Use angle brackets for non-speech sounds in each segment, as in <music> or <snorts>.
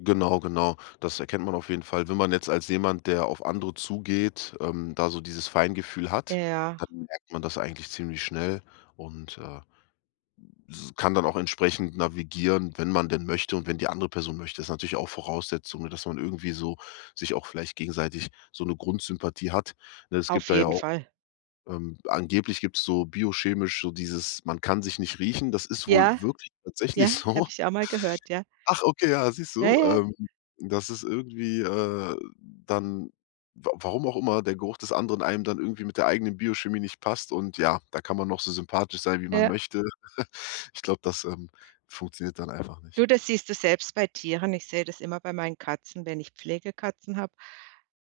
Genau, genau. Das erkennt man auf jeden Fall, wenn man jetzt als jemand, der auf andere zugeht, ähm, da so dieses Feingefühl hat, Ja. dann merkt man das eigentlich ziemlich schnell und, äh, m s kann dann auch entsprechend navigieren, wenn man denn möchte und wenn die andere Person möchte. Ist natürlich auch Voraussetzung, ne, dass man irgendwie so sich auch vielleicht gegenseitig so 'ne Grundsympathie hat, ne? Es gibt Auf da ja jeden auch Fall. ähm, angeblich gibt's so biochemisch so dieses man kann sich nicht riechen, das ist wohl Ja, wirklich tatsächlich ja, so. habe ich auch mal gehört, ja. Ach, okay, ja, siehst Ja, du? ja. Ähm, dass es irgendwie, äh dann, wa warum auch immer der Geruch des anderen einem dann irgendwie mit der eigenen Biochemie nicht passt und ja, da kann man noch so sympathisch sein, wie man Ja. möchte. <chuckles> Ich glaube, das, ähm, funktioniert dann einfach nicht. Du, das siehst du selbst bei Tieren. Ich sehe das immer bei meinen Katzen, wenn ich Pflegekatzen habe,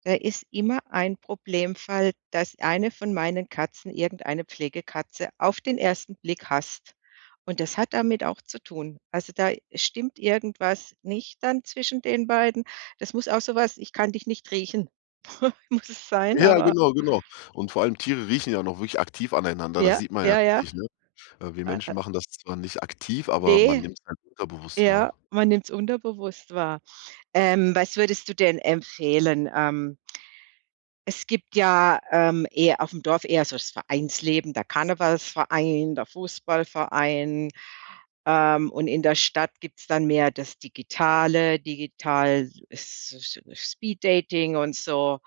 da ist immer ein Problemfall, dass eine von meinen Katzen irgendeine Pflegekatze auf den 1. Blick hasst und das hat damit auch zu tun. Also da stimmt irgendwas nicht dann zwischen den beiden. Das muss auch so was ich kann dich nicht riechen, <snorts> muss es sein, Ja, aber genau, genau und vor allem Tiere riechen ja auch noch wirklich aktiv aneinander. Das Ja, sieht man ja ja, ja. richtig, ne? Äh, wir A a Menschen machen das zwar nicht aktiv, aber man Ne. nimmt's halt unterbewusst Ja, wahr. man nimmt's unterbewusst wahr. Ähm, was würdest du denn empfehlen? Ähm, es gibt ja, ähm, eher aufm Dorf eher so das Vereinsleben, der Karnevalsverein, der Fußballverein, ähm, und in der Stadt gibt's dann mehr das Digitale, Digital es so es Speed Dating und so.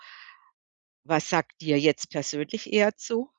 Was sagt dir jetzt persönlich eher zu?